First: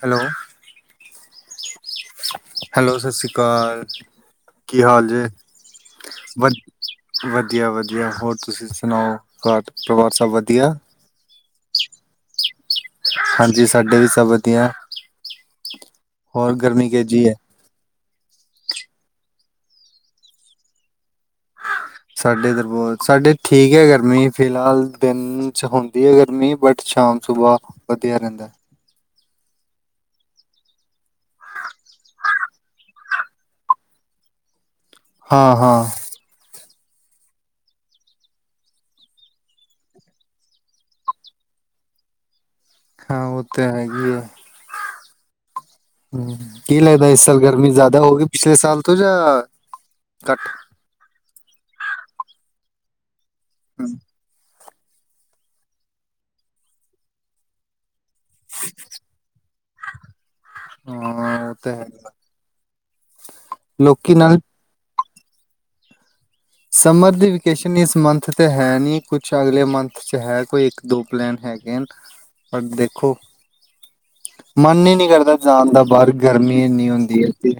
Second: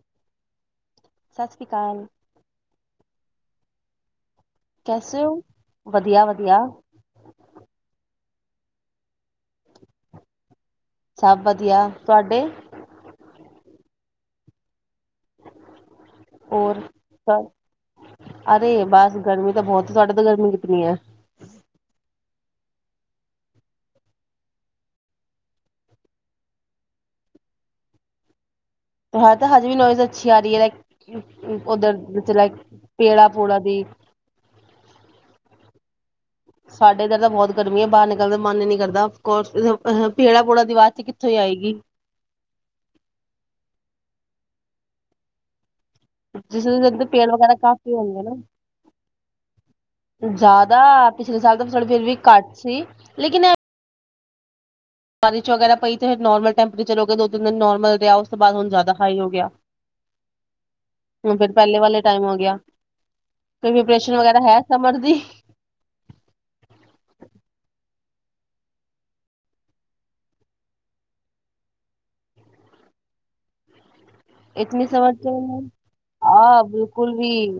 Hello. ਸਤਿ ਸ਼੍ਰੀ ਅਕਾਲ। Hello, ਸਤਿ ਸ਼੍ਰੀ ਅਕਾਲ। ਕੀ ਹਾਲ ਜੇ? ਕੈਸੇ ਹੋ? ਵਧੀਆ ਵਧ, ਵਧੀਆ ਵਧੀਆ ਵਧੀਆ ਹੋਰ ਤੁਸੀਂ ਸੁਣਾਓ। ਘਰ ਪਰਿਵਾਰ ਸਭ ਵਧੀਆ? ਸਭ ਵਧੀਆ ਤੁਹਾਡੇ ਹਾਂਜੀ ਸਾਡੇ ਵੀ ਸਭ ਵਧੀਆ। ਹੋਰ ਗਰਮੀ ਕਿ ਜੀ ਐ? ਅਰੇ ਬਸ ਗਰਮੀ ਤਾਂ ਬਹੁਤ, ਸਾਡੇ ਤਾਂ ਗਰਮੀ ਕਿਤਨੀ ਐ ਸਾਡੇ ਇਧਰ ਬੋਤ, ਸਾਡੇ ਠੀਕ ਐ ਗਰਮੀ ਫਿਲਹਾਲ, ਦਿਨ ਚ ਆਉਂਦੀ ਐ ਗਰਮੀ, ਬਟ ਸ਼ਾਮ ਸੁਬਾਹ ਵਧੀਆ ਰਹਿੰਦੈ। ਹਾਂ ਤੇ ਹਜੇ ਵੀ ਨੋਇਜ਼ ਅੱਛੀ ਆ ਰਹੀ ਏ ਲਾਈਕ, ਉ ਓਧਰ ਚ ਲਾਈਕ ਪੇੜਾਂ ਪੂੜਾਂ ਦੀ ਹਾਂ ਹਾਂ। ਸਾਡੇ ਇੱਧਰ ਤਾਂ ਬਹੁਤ ਗਰਮੀ ਐ। ਬਾਹਰ ਨਿਕਲ ਦਾ ਮਨ ਈ ਨੀ ਕਰਦਾ। ਪੈੜਾ ਪੂੜਾਂ ਦੀ ਵਾਜ਼ ਕਿੱਥੋਂ ਈ ਆਏਗੀ। ਹਾਂ ਉਹ ਤਾਂ ਹੈਗੀ ਐ। ਹਮ ਜਿਸ ਕੀ ਦੇ ਲੱਗਦਾ ਇਸ ਪੇੜ ਸਾਲ ਵਗੈਰਾ ਗਰਮੀ ਕਾਫੀ ਜ਼ਿਆਦਾ ਹੋਣਗੇ ਹੋਉਗਈ ਪਿਛਲੇ ਸਾਲ ਤੋਂ ਜਾਂ ਨਾ ਘੱਟ? ਜ਼ਿਆਦਾ ਪਿਛਲੇ ਸਾਲ ਤਾਂ ਫਿਰ ਵੀ ਘੱਟ ਸੀ, ਲੇਕਿਨ ਐ ਹੂੰ। ਬਾਰਿਸ਼ ਵਗੈਰਾ ਪਈ ਤੇ ਫਿਰ ਨੋਮਲ ਟੈਂਪਰੇਚਰ ਹੋ ਗਏ ਦੋਿੰਨ ਦਿਨ ਨੋਾਰਮਲ [unintelligible] ਉਸ ਤੋਂ ਬਾਅਦ ਹੁਣ ਜ਼ਿਆਦਾ ਹਾਈ ਹੋ ਗਿਆ ਹੁਣ ਹਾਂ ਫਿਰ ਉਹ ਤਾਂ ਪਹਿਲੇ ਹੈ ਵਾਲੇ ਟਾਈਮ ਹੋ ਗਿਆ ਲੋਕੀ ਕੋਈਪ੍ਰਸ਼ਨ ਨਾਲ ਵਗੈਰਾ ਹੈ ਸਮਰ ਦੀ ਸਮਰ ਦੀ ਵੇਕੇਸ਼ਨ ਇਸ ਮੰਥ 'ਤੇ ਹੈ ਨਹੀਂ ਕੁਛ ਅਗਲੇ ਮੰਥ 'ਚ ਹੈ ਕੋਈ ਇੱਕ ਦੋ ਪਲੈਨ ਹੈਗੇ ਹਨ ਪਰ ਦੇਖੋ ਇਤਨੀ ਮਨ ਹੀ ਨਹੀਂ ਸਮਝ ਕਰਦਾ ਜਾਣ ਦਾ ਬਾਹਰ ਆਹ ਗਰਮੀ ਇੰਨੀ ਬਿਲਕੁਲ ਹੁੰਦੀ ਵੀ ਹੈ ਤੇ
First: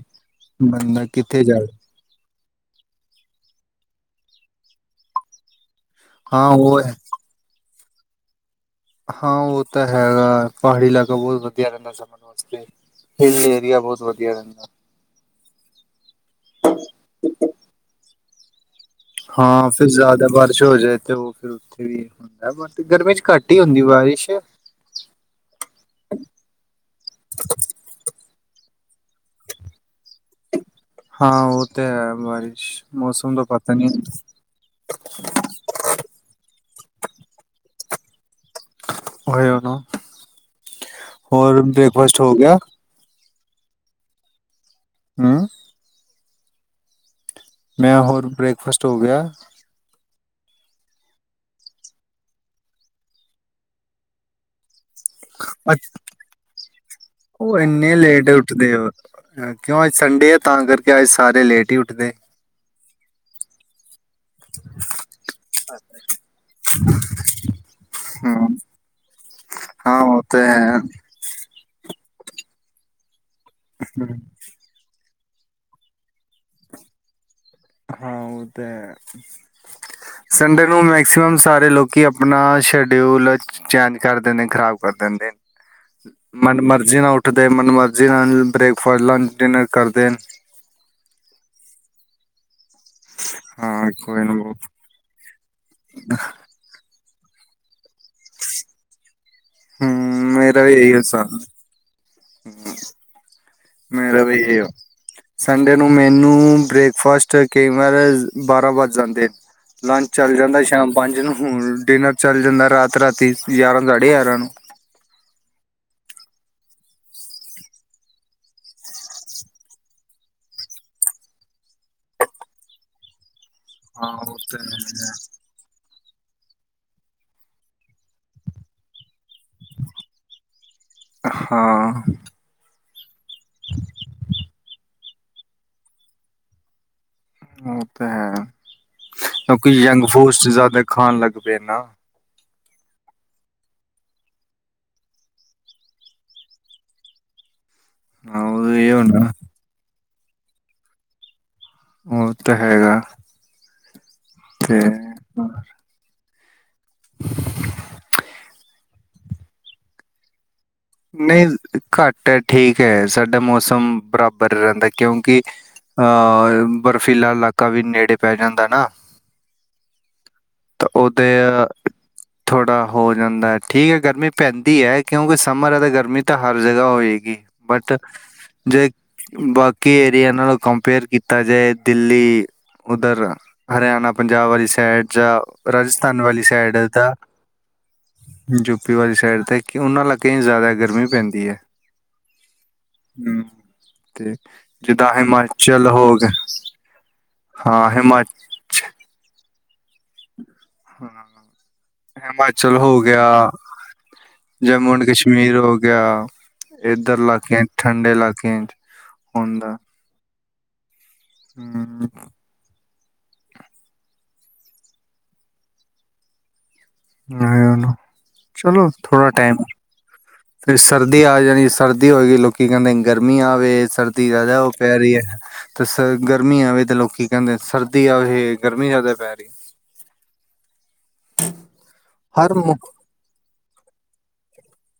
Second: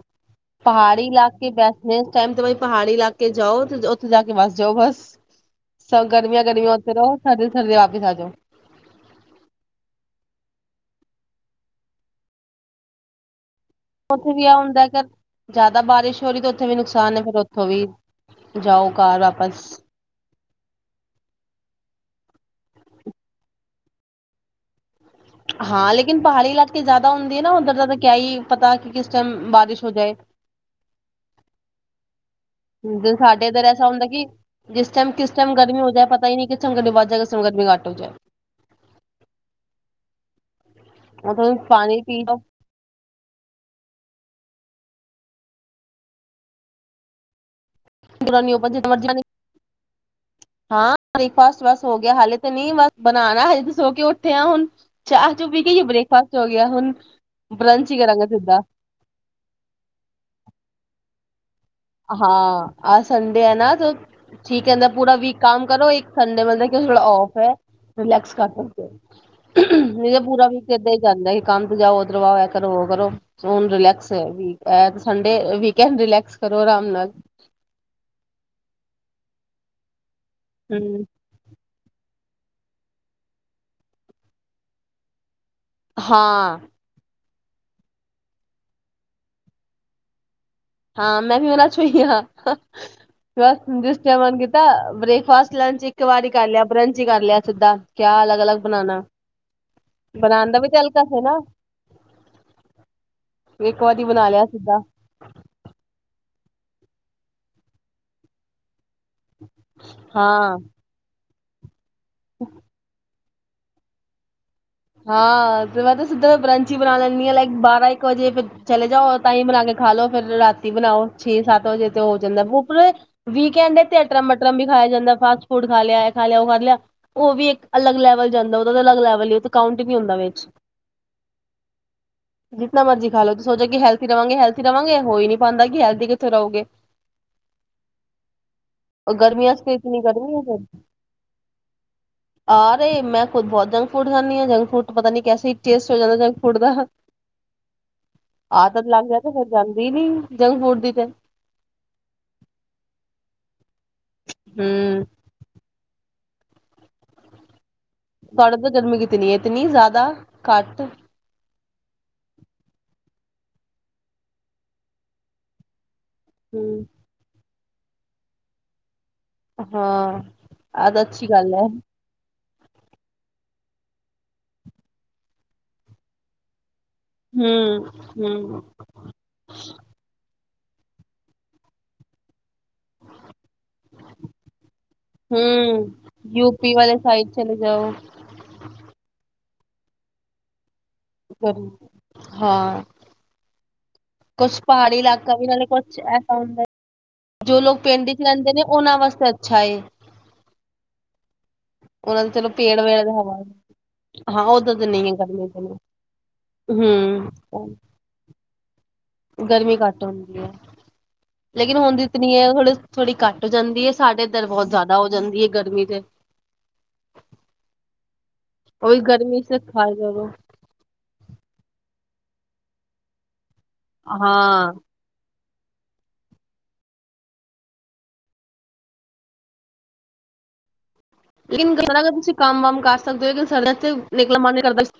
ਬੰਦਾ ਪਹਾੜੀ ਕਿੱਥੇ ਇਲਾਕੇ ਜਾਵੇ ਬੈਸ ਟਾਈਮ ਪਹਾੜੀ ਇਲਾਕੇ ਜਾਓ ਤੇ ਉੱਥੇ ਜਾ ਕੇ ਵਸ ਜਾਓ ਬਸ ਸ ਗਰਮੀਆਂ ਹਾਂ ਗਰਮੀਆਂ ਉਹ ਉੱਥ ਹੈ, ਰਹੋ [unintelligible] [unintelligible] ਹਾਂ ਉਹ ਤਾਂ ਹੈਗਾ ਪਹਾੜੀ ਇਲਾਕਾ ਬਹੁਤ ਵਧੀਆ ਰਹਿੰਦਾ ਸਮਰ ਵਾਸਤੇ ਏਰੀਆ ਬਹੁਤ ਉੱਥੇ ਵਧੀਆ ਵੀ ਆ ਰਹਿੰਦਾ ਹੁੰਦਾ ਕਿ ਜ਼ਿਆਦਾ ਬਾਰਿਸ਼ ਹੋ ਰਹੀ ਤੇ ਉੱਥੇ ਵੀ ਨੁਕਸਾਨ ਹੈ ਫੇਿਰ ਉੱਥੋਂ ਵੀ ਜਾਓ ਘਰ ਵਾਪਸ ਹਾਂ ਫਿਰ ਜ਼ਿਆਦਾ ਬਾਰਿਸ਼ ਹੋ ਜਾਏ ਤੇ ਉਹ ਫਿਰ ਉੱਥੇ ਵੀ ਹੁੰਦਾ ਬੱਟ ਗਰਮੀ ਚ ਘੱਟ ਹੀ ਹੁੰਦੀ ਬਾਰਿਸ਼ ਹਾਂ ਲੇਕਿਨ ਪਹਾੜੀ ਇਲਾਕੇ ਜ਼ਿਆਦਾ ਹੁੰਦੇ ਹੈ ਨਾ ਉੱਧਰ ਦਾਿਆਦਾ ਕਿਆ ਹੀ ਪਤਾ ਕਿਸ ਟਾਈਮ ਬਾਰਿਸ਼ ਹੋ ਜਾਏ ਹਾਂ ਉਹ ਤੇ ਹੈ [unintelligible] ਮੌਸਮ ਦਾ ਸਾਡੇ ਇੱਧਰ ਪਤਾ ਨਹੀਂ ਐਸਾ ਹੁੰਦਾ ਕਿ ਜਿਸ ਟਾਈਮ ਕਿਸ ਟਾਈਮ ਗਰਮੀ ਹੋ ਜਾਏ ਪਤਾ ਹੀ ਨਹੀ ਸੰਗਤ ਵੀ ਵੱਧ ਜਾਏ ਸੰਗਤ ਵੀ ਘੱਟ ਹੋ ਜਾਏ ਹੋ ਉਹਨੂੰ ਹੋਰ ਬ੍ਰੇਕਫਾਸਟ ਹੋ ਗਿਆ ਹਮ ਮੈਂ ਹੋਰ ਬ੍ਰੇਕਫਾਸਟ ਹੋ ਗਿਆ ਹਾਂ ਬ੍ਰੇਕਫਾਸਟ ਬਸ ਹੋ ਗਿਆ ਹਾਲੇ ਤੇ ਨਹੀਂ ਬਸ ਬਣਾਣਾ ਹਜੇ ਸੋ ਕੇ ਉੱਠੇ ਆ ਹੁਣ ਚਾਹ ਚੂ ਪੀ ਕੇ ਹੀ ਬ੍ਰੇਕਫਾਸਟ ਹੋ ਗਿਆ ਹੁਣ ਉਹ ਬਰੰਚ ਇੰਨੇ ਹੀ ਕਰਾਂਗੇ ਲੇਟ ਸਿੱਧਾ ਉੱਠਦੇ ਆ ਕਿਉਂ ਅੱਜ ਸੰਡੇ ਆ ਤਾਂ ਕਰਕੇ ਅੱਜ ਸਾਰੇ ਲੇਟ ਹੀ ਉੱਠਦੇ। ਹਾਂ ਆ ਸਨ ਨਾ ਤੂੰ ਠੀਕ ਕਿੰਦਾ ਪੂਰਾ ਵੀਕ ਕੰਮ ਕਰੋ ਇੱਕ ਸੰਡੇ ਮਤ ਕਿ ਾ ਫ ਹੈ ਰਿਲੈਕਸ ਕਰ ਹਮ ਸਕ ਹਾਂ ਨਹੀਂ ਉਹ ਤੇ ਪੂਰਾ ਵੀਕ ਹੈ। ਇਦਾਂ ਹੀ ਜਾਂਦਾ ਕੰਮ ਤੇ ਜਾਓ ਕਰਵਾਇਆ ਕਰੋ- ਕਰੋ। ਸੋ ਹੁਨ ਰਿਲੈਕਸ ਹੈ ਇਹ ਵੀ ਏ ਸੰਡੇ, ਵੀਕੈਂਂਡ ਰਿਲੈਕਸ। ਕਰੋ ਆਰਾਮ ਨਾਲ। ਹਾਂ, ਉਹ ਤਾਂ ਹੈ। ਸੰਡੇ ਨੂੰ ਹੂੰ। ਮੈਕਸੀਮਮ ਸਾਰੇ ਲੋਕੀ ਆਪਣਾ ਸ਼ਡਿਊਲ ਚੇਂਜ ਕਰ ਦਿੰਦੇ, ਖ਼ਰਾਬ ਕਰ ਦਿੰਦੇ ਨ ਹਾਂ, ਮਨ- ਮਰਜੀ ਨਾ ਉਠ ਉੱਠਦੇ ਮਨਮਰਜ਼ੀ ਨਾਲ ਬ੍ਰੇਕਫਾਸਟ, ਲੰਚ, ਡਿਨਰ ਕਰਦੇ ਨ। ਹਾਂ, ਮੈਂ ਵੀ ਉਹਨਾਂ ਚ ਹੋਈ ਹਾ। ਬਸ, ਹਾਂ ਜਿਸ ਟਾਈਮ ਕੋਈ ਮਨ ਨਾ ਕੀਤਾ ਬ੍ਰੇਕਫਾਸਟ, ਲੰਚ ਇੱਕ ਵਾਰੀ ਕਰ ਲਿਆ। ਬਰੰਚ ਕਰ ਲਿਆ ਸਿੱਧਾ। ਕਿਆ ਅਲੱਗ- ਅਲੱਗ ਬਣਾਣਾ, ਹਮ ਬਣਾਣ ਦਾ ਮੇਰਾ ਵੀ ਤੇ ਇਹੀ ਅਲਕਸ ਹੈ ਹਿਸਾਬ ਨਾ ਇੱਕ ਵਾਰੀ ਮੇਰਾ ਬਣਾ ਵੀ‌ ਲਿਆ ਏਇਹੋ ਸਿੱਧਾ ਸੰ ਨੂੰ ਮੈਨੂੰ ਬ੍ਰੇਕਫਾਸਟ ਕਈ ਵਾਰ ਬਾਰਾਂ ਵਜ ਜਾਂਦੇ, ਲੰਚ ਚੱਲ ਹਾਂ। ਜਾਂਦਾ ਸ਼ਾਮ ਪੰਜ ਨੂੰ। ਹੋਰ ਡਿਨਰ ਚੱਲ ਜਾਂਦਾ ਰਾਤ- ਰਾਤੀ। ਗਿਆਰਾਂ- ਸਾਢੇ ਗਿਆਰਾਂ ਨੂੰ। ਹਾਂ, ਤੇ ਮੈਂ ਤੇ ਸਿੱਧਾ ਬੰਰਚ ਈ ਬਣਾ ਲੈਨੀਂ ਹਾਂ, ਲਾਈਕ ਬਾਰਾਂ- ਇੱਕ ਵਜੇ ਫ ਚਲੇ ਜਾਓ, ਤਾਂਈ ਹੀ ਬਣਾ ਕੇ ਖਾ ਲੋ, ਫਿਰ ਰਾਤੀ ਬਣਾਓ ਛੇ- ਸੱਤ ਵਜੇ ਤੇ ਹੋ ਜਾਂਦਾ। ਬੁਪਰੇ ਵੀਕਐਂਡ ਤੇ ਹਾਂ ਅਟਰਮ- ਉਹ ਮਟਰਮ ਤਾਂ ਵੀ ਖਾਇਆ ਹੈ ਜਾਂਦਾ, ਫਾਸਟ- ਫੂਡ ਖਾ ਲਿਆ। ਖਾ ਲਿਆ ਉਹ ਖਾ ਲਿਆ, ਉਹ ਵੀ ਇੱਕ ਅਲੱਗ ਲੈਵਲ ਜਾਂਦਾ, ਉਹਦਾ ਤੇ ਅਲੱਗ ਲੈਵਲ ਹੀ ਕਾਊਂਟ ਵੀ ਹੁੰਦਾ ਵਿੱਚ ਹਾਂ ਨਮਰਜੀ ਖਾਲੋ ਤੇ ਸੋ ਜਾ, ਕਿ ਹੈਲਥੀ ਰਵਾਂਗੇ, ਹੈਲਥੀ ਰਵਾਂਗੇ। ਹੋ ਹੀ ਨਹੀਂ ਪਾਂਦਾ ਕਿ ਹੈਲਦੀ ਕਿੱਥੇ ਰਹੋਗੇ। ਉਹ ਤਾਂ ਹੈ, ਕਿਉਂਕਿ ਜੰਕ- ਫੂਡ ਚ ਜ਼ਿਆਦਾ ਖਾਣ ਲੱਗ ਪਏ ਨਾ। ਆਹਰੇ, ਮੈਂ ਖੁਦ ਬਹੁਤ ਜੰਕ ਫੂਡ ਖਾਂਦੀ ਹਾਂ। ਜੰਕ ਫੂਟ ਤੋਂ ਪਤਾ ਨੀ ਕੈਸੇ ਹੀ ਟੇਸਟ ਹੋ ਜਾਂਦਾ ਜੰਕ ਫੂਡ ਦਾ। ਹਾਂ ਉਹ ਆਦਤ ਇਹ ਲਗ ਜਾਏ ਹੋਣਾ ਤੇ ਫੇਿਰ ਜਾਂਦੀ ਨੀ। ਜੰਕ ਫੂਡ ਦੀ ਤੇ ਉਹ ਤਾਂ ਹੈਗਾ। ਤੇ ਤੁਹਾਡੇ ਤਾਂ ਗਰਮੀ ਕਿਤਨੀ ਹੈ? ਇਤਨੀ ਜ਼ਿਆਦਾ, ਘੱਟ ਨਹੀਂ ਘੱਟ ਹੈ ਠੀਕ ਹੈ ਸਾਡਾ ਮੌਸਮ ਬਰਾਬਰ ਰਹਿੰਦਾ ਕਿਉਂਕਿ ਅ ਹਮ ਬਰਫ਼ੀਲਾ ਇਲਾਕਾ ਕਾਫੀ ਨੇੜੇ ਪੈ ਜਾਂਦਾ ਨਾ ਹਾਂ ਆ ਤਾਂ ਅੱਛੀ ਗੱਲ ਹੈ ਥੋੜਾ ਹੋ ਜਾਂਦਾ ਹੈ ਠੀਕ ਹੈ ਗਰਮੀ ਪੈਂਦੀ ਹੈ ਕਿਉਂਕਿ ਸਮਰ ਹੈ ਤਾਂ ਗਰਮੀ ਤਾਂ ਹਰ ਜਗ੍ਹਾ ਹੋਏਗੀ ਹਮ ਬਟ ਹਮ ਜੇ ਬਾਕੀ ਏਰੀਆ ਨਾਲ ਕੰਪੇਅਰ ਕੀਤਾ ਜਾਏ ਦਿੱਲੀ ਉੱਧਰ ਹਰਿਆਣਾ, ਪੰਜਾਬ ਵਾਲੀ ਸਾਈਡ ਜਾਂ ਹਮ ਰਾਜਸਥਾਨ ਵਾਲੀ ਯੂਪੀ ਸਾਈਡ, ਵਾਲੇ ਸਾਈਡ ਚਲੇ ਜਾਓ ਯੂਪੀ ਵਾਲੀ ਸਾਈਡ ਦੇ ਕਿ ਉਹਨਾਂ ਇਲਾਕੇ ਚ ਜ਼ਿਆਦਾ ਗ ਰਮੀ ਪੈਂਦੀ ਹੈ, ਹਾਂ ਹਮ ਤੇ ਕੁਛ ਪਹਾੜੀ ਜਿੱਦਾਂ ਇਲਾਕਾ ਵੀ ਨਾਲੇ ਹਿਮਾਚਲ ਕੁਛ ਹੋ ਗਿਆ ਐਸਾ ਹੁੰਦਾ ਜੋ ਲੋਕ ਹਾਂ ਪਿੰਡ ਵਿਚ ਰਹਿੰਦੇ ਨੇ ਉਹਨਾਂ ਵਾਸਤੇ ਅੱਛਾ ਏ। ਹਾਂ ਉਹਨਾਂ ਦੇ ਚਲੋ ਹਿਮਾਚਲ ਪੇੜ ਹੋ ਵੇੜ ਦਾ ਗਿਆ ਹਵਾ ਹਾਂ ਉਧਰ ਤੇ ਜੰਮੂ ਐਂਡ ਨਹੀਂ ਹੈ ਗਰਮੀ ਕਸ਼ਮੀਰ ਹੋ ਗਿਆ ਇਏਧਰ ਹਮ ਇਲਾਕੇਿਆਂ ਠੰਡੇ ਇਲਾਕੇ ਗਰਮੀ ਘੱਟ ਹੁੰਦੀ ਹੁੰਦੀ ਹੈ ਲੇਕਿਨ ਹੁੰਦੀ ਹਮ, ਇਤਨੀ ਹੈ ਹੁਣ ਥੋੜ੍ਹੀ ਘੱਟ ਹੋ ਜਾਂਦੀ ਹੈ ਸਾਡੇ ਇਧਰ ਬਹੁਤ ਜ਼ਿਆਦਾ ਹੋ ਜਾਂਦੀ ਹੈ ਗਰਮੀ ਤੇ ਨਹੀਂ ਉਹ ਚਲੋ ਉਹੀ ਥੋੜਾ ਗਰਮੀ ਟਾਈਮ ਚ ਹੈ ਖਾ ਜਾਓ ਫਿਰ ਸਰਦੀ ਆ ਜਾਣੀ ਸਰਦੀ ਹੋਏਗੀ ਲੋਕੀ ਕਹਿੰਦੇ ਗਰਮੀ ਆ ਆਵੇ ਸਰਦੀ ਜ਼ਿਆਦਾ ਉਹ ਹਾਂ ਪੈ ਰਹੀ ਹੈ ਤੇ ਗਰਮੀ ਆਵੇ ਤੇ ਲੋਕੀ ਕਹਿੰਦੇ ਸਰਦੀ ਆਵੇ ਗਰਮੀ ਜ਼ਿਆਦਾ ਪੈ ਰਹੀ ਲੇਕਿਨ ਤੁਸੀਂ ਹੈ। ਹਰ ਕੰਮ ਮ ਵਮ ਕਰ ਸਕਦੇ ਹੋ ਲੇਕਨ ਸਰ ਤੇ ਨਿਕਲਣ ਮਨ ਨੀ ਕਰਦਾ ਸੀ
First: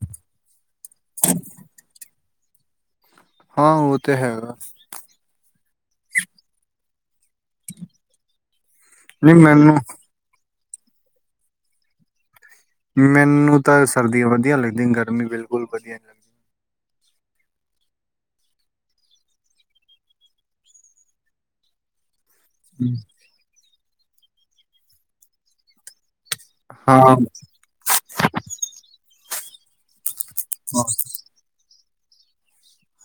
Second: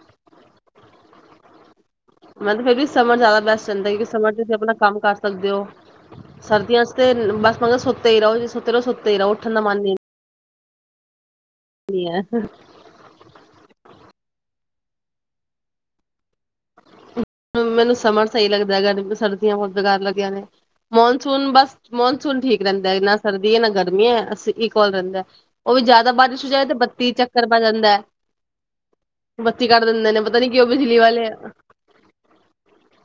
[unintelligible] [unintelligible] ਮਤਲਬ ਫੇਰ ਵੀ ਸਮਰ ਜ਼ਿਆਦਾ ਬੈਸਟ ਹਾਂ ਜਾਂਦਾ ਹੈ ਉਹ ਕਿਉਂਕਿ ਤੇ ਸਮਰ ਚ ਤੁਸੀਂ ਹੈਗਾ ਆਪਣਾ ਕੰਮ ਕਰ ਸਕਦੇ ਹੋ ਸਰਦੀਆਂ ਤੇ ਬਸ ਮਤਲਬ ਸੁੱਤੇ ਹੀ ਰਹੋ ਜ ਸੁੱਤੇ ਰੋ ਸੁੱਤੇ ਹੀ ਰਹੋ ਨਹੀਂ ਉੱਠਣ ਦਾ ਮੈਨੂੰ ਮਨ ਹੀ [unintelligible] [unintelligible] ਮੈਨੂੰ ਤਾਂ ਸਰਦੀਆਂ ਵਧੀਆ ਲੱਗਦੀਆਂ ਗਰਮੀ ਬਿਲਕੁਲ ਵਧੀਆ ਨੀ ਲੱਗਦੀ ਮੈਨੂੰ ਸਮਰ ਸਹੀ ਲੱਗਦਾ ਹੈਗਾ ਸਰਦੀਆਂ ਬਹੁਤ ਬੇਕਾਰ ਲੱਗੀਆਂ ਨੇ ਮੌਨਸੂਨ ਬਸ ਮੌਨ ਠੀਕ ਰਹਿੰਦਾ ਨਾ ਸਰਦੀ ਹੈ ਨਾ ਗਰਮ ਇਕਊਲ ਰਹਿੰਦਾ ਉਹ ਵੀ ਜ਼ਿਆਦਾ ਬਾਰਿਸ਼ ਜਾਏ ਤੇ ਹਾਂ ਬੱਤੀ ਹਾਂ ਚੱਕਰ ਪ ਜਾਂਦਾ ਹੈ ਬੱਤੀ ਕ ਦ ਪਤਾ ਨੀ ਕਿ ਉਹਂ ਬਿਜਲੀ ਵਾਲੇ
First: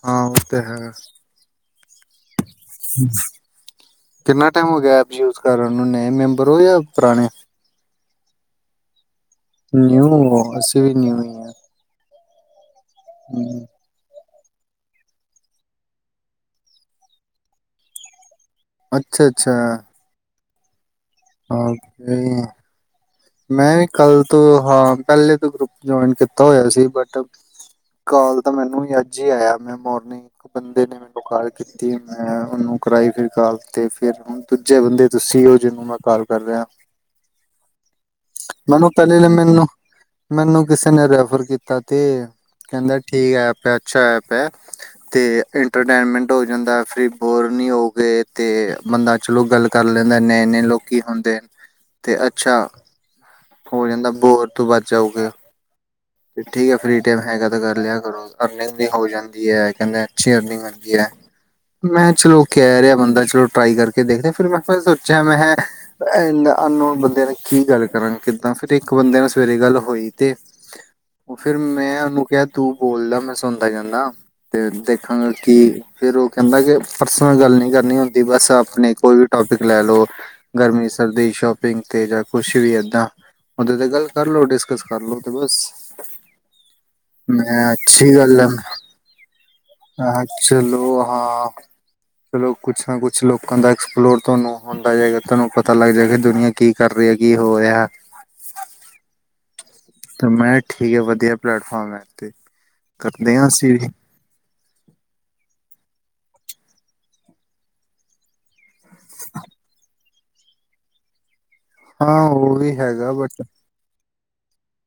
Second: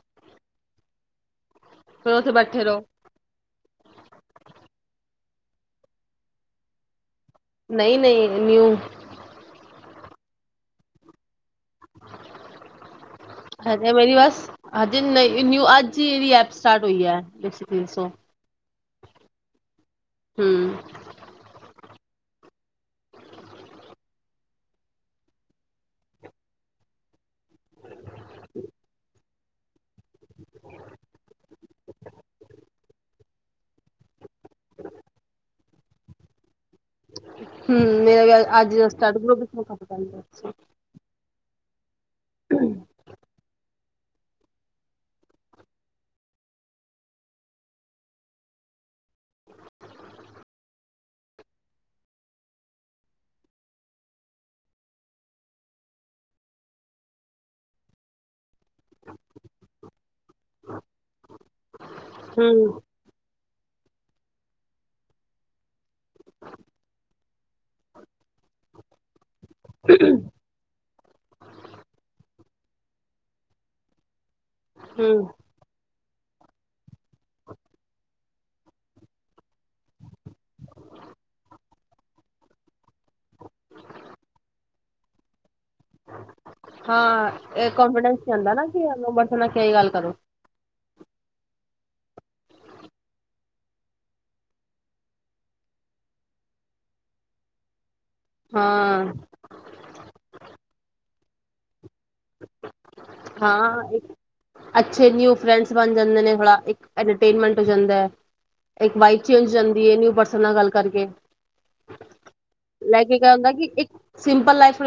ਹਾਂ ਉਹ ਤਾਂ ਹੈਗਾ ਫਿਰ ਉੱਥੇ ਬੈਠੇ ਰਹੋ ਕਿਨਾ ਟਾਈਮ ਹੋ ਗਿਆ ਯੂਜ ਕਰ ਹੁੰਦੇ ਮੈਂਬਰ ਹੋ ਜਾਂ ਪੁਰਾਣੇ ਨਹੀਂ ਨਹੀਂ ਨਿਊ ਨਿਊ ਅਸੀਂ ਵੀ ਨਿਊ ਹੀ ਹੈ ਹਜੇ ਮੇਰੀ ਬੱਸ ਹਾਂਜੀ ਨਿਊ ਅੱਜ ਹੀ ਜੜੀ ਐਪ ਸਟਾਰਟ ਹੋਈ ਹੈ ਬਸ ਪਲੀਜ਼ ਸੋ ਅੱਛਾ, ਅੱਛਾ ਹੂੰ, ਮੈਂ ਵੀ ਕੱਲ ਤੋਂ ਹਾਂ ਪਹਿਲੇ ਤੋਂ ਗਰੁੱਪ ਜੁਇਨ ਕੀਤਾ ਹੋਇਆ ਸੀ ਬਟ ਕਾਲ ਤਾਂ ਮੈਨੂੰ ਵੀ ਅੱਜ ਜੀ ਆਇਆ ਮੈਂ ਮੋਰਨਿੰਗ ਇੱਕ ਬੰਦੇ ਨੇ ਮੈਨੂੰ ਕਾਲ ਕੀਤੀ, ਮੈਂ ਉਹਨੂੰ ਕਰਾਈ ਫਿਰ ਕਾਲ ਤੇ ਫਿਰ ਦੂਜੇ ਬੰਦੇ ਤੁਸੀਂ ਉਹ ਜਿਨੂੰ ਮੈਂ ਕਾਲ ਕਰ ਰਿਹਾਂ। ਹੂੰ ਮੇਰਾ ਅੱਜ ਦਾ ਮੈਨੂੰ ਸਟਾਰਟ ਪਹਿਲੇ ਨੇ ਗਰੁਪ ਮੈਨੂੰ ਘੱ ਐ ਮੈਨੂੰ ਕਿਸੇ ਨੇ ਰੈਫਰ ਕੀਤਾ ਤੇ ਕਹਿੰਦਾ ਠੀਕ ਹੈ ਆ ਅੱਛਾ ਐਪ ਹੈ ਤੇ ਇੰਟਰਟੇਨਮੈਂਟ ਹੋ ਜਾਂਦਾ ਫੇਰ ਬੋਰ ਨਹੀਂ ਹੋਵੇ ਤੇ ਬੰਦਾ ਚਲੋ ਗੱਲ ਕਰ ਲੈਂਦਾ ਇੰਨੇ ਇਨੇ ਲੋ ਕੀ ਹੁੰਦੇ ਤੇ ਅੱਛਾ ਹੋ ਜਾਂਦਾ ਬੋਰ ਤੋਂ ਵੱਧ ਜਾਊਗੇ ਤੇ ਠੀਕ ਹੈ ਫਰੀ ਟਾਈਮ ਹੈਗਾ ਤੇ ਕਰ ਲਿਆ ਕਰੋ। ਅਰਨਿੰਗ ਵੀ ਹੋ ਜਾਂਦੀ ਹੈ ਕਹਿੰਦੇ ਅੱਛੀ ਅਰਨਿੰਗ ਹੁੰਦੀ ਐ, ਮੈਂ ਚਲੋ ਕਹਿ ਰਿਹਾ ਬੰਦਾ ਚਲੋ ਟਰਾਈ ਕਰਕੇ ਦੇਖਦੇ ਫਿਰ ਮੈਂ ਕਿਹਾ ਸੋਚਿਆ ਮੈਂ ਅਨਨੋਨ ਬੰਦਿਆਂ ਨੇ ਕੀ ਗੱਲ ਕਰਾਂ ਕਿੱਦਾਂ ਫਿਰ ਇੱਕ ਬੰਦੇ ਨੇ ਸਵੇਰੇ ਗੱਲ ਹੋਈ ਤੇ ਫਿਰ ਮੈਂ ਉਹਨੂੰ ਕਿਹਾ ਤੂੰ ਬੋਲਦਾ ਮੈਂ ਸੁਣਦਾ ਜਾਂਨਾ। ਤੇ ਹੂੰ ਦੇਖਾਂਗਾ ਕਿ ਫਿਰ ਉਹ ਕਹਿੰਦਾ ਕਿ ਪਰਸਨਲ ਗੱਲ ਨਹੀਂ ਕਰਨੀ ਹੁੰ ਅਤੇ ਬਸ ਆਪਣੇ ਕੋਈ ਵੀ ਟੋਪਿਕ ਲੈ ਲਓ। ਗਰਮੀ, ਸਰਦੀ ਸ਼ੋਪਿੰਗ ਤੇ ਜਾਂ ਕੁਛ ਵੀ ਏਦਾਂ ਓਹਦੇ ਤੇ ਗੱਲ ਕਰ ਲੋ ਡਿਸਕਸ ਕਰ ਲੋ ਤੇ ਬਸ ਹਾਂ ਇਹ ਮੈਂ ਅੱਛੀ ਕੌਨਫੀਡੈਂਸ ਨੀ ਗੱਲ ਆਂਦਾ ਨਾ ਕਿ ਨੰਬਰ ਤੋਂ ਨਾ ਕਿਹੀ ਗੱਲ ਕਰੋ ਹੈੈਂ, ਚਲੋ ਹਾਂ। ਚਲੋ ਕੁਛ ਨਾ ਕੁਛ ਲੋਕਾਂ ਦਾ ਐਕਸਪਲੋਰ ਤੁਹਾਨੂੰ ਹੁੰਦਾ ਹੈਏਗਾ। ਤੁਹਾਨੂੰ ਪਤਾ ਲੱਗ ਜਾ ਕਿ ਦੁਨੀਆਂ ਕੀ ਕਰ ਰਹੀ ਹੈ, ਕੀ ਹੋ ਰਿਹਾ? ਹਾਂ, ਤੇ ਮੈਂ ਕਿਹਾ ਠੀਕ ਵਧੀਆ ਪਲੇਟਫਾਰਮ ਹੈ। ਤੇ ਕਰਦੇ ਅਸੀਂ ਹਾਂ, ਵੀ ਅੱਛੇ ਨਿਊ ਫਰੈਂਡਸ ਬਣ ਜਾਂਦੇ ਨੇ। ਇੰਟਰਟੇਨਮੈਂਟ ਹੋ ਜਾਂਦਾ ਇਕ ਵਾਈਬ ਚੇਂਜ ਹੋ ਜਾਂਦੀ ਏ ਨਿਊ ਪਰਸਨ ਨਾਲ ਗੱਲ ਕਰਕੇ। ਹਾਂ, ਉਹ ਵੀ ਲੈ ਹੈਗਾ ਕੇ ਕਿਆ ਬਟ ਹੁੰਦਾ ਕਿ ਇੱਕ ਸਿੰਪਲ ਲਾਈਫ ਬਣ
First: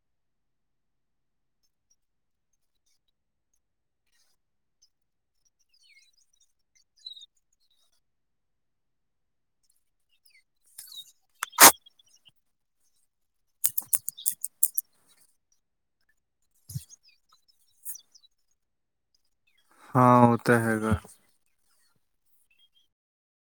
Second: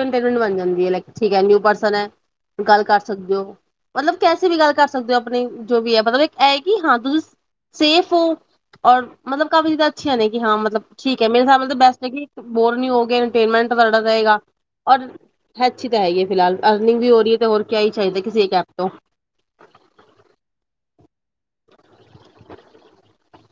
ਜਾਂਦੀ ਹੈਕਸ ਹੈ ਲਾਇਕ ਨਿਊ ਪਰਸਨ ਐ। ਗੱਲ ਕਰ ਸਕਦੇ ਹੋ ਮਤਲਬ ਕੈਸੇ ਵੀ ਗੱਲ ਕਰ ਸਕਦੇ ਹੋ ਆਪਣੀ ਜੋ ਵੀ ਹੈ ਮਤਲਬ ਹੈ ਕਿ ਹਾਂ ਤੁਸੀਂ ਸੇਫ ਹੋ ਔਰ ਮਤਲਬ ਕਾਫੀ ਚੀਜ਼ਾਂ ਅੱਛੀਆਂ ਨੇ ਕਿ ਹਾਂ ਮਤਲਬ ਠੀਕ ਹੈ ਮੇਰੇ ਹਿਸਾਬ ਨਾਲ ਬੈਸਟ ਹੈ ਬੋਰ ਨ ਹੋਮੇਗੇ ਤੁਡਾ ਰਹੇਗਾ ਔਰ ਅੱਛੀ ਤਾਂ ਹੈਗੀ ਫਿਲਹਾਲ ਨਈ ਵੀ ਹੋ ਰਹੀ ਹੈ ਤੇ ਹੋਰ ਕਿਆ ਹੀ ਚਾਹੀਦਾ ਕਿਸੇ ਇੱਕ ਐਪ ਤੋਂ ਹਾਂ, ਉਹ ਤਾਂ ਹੈਗਾ।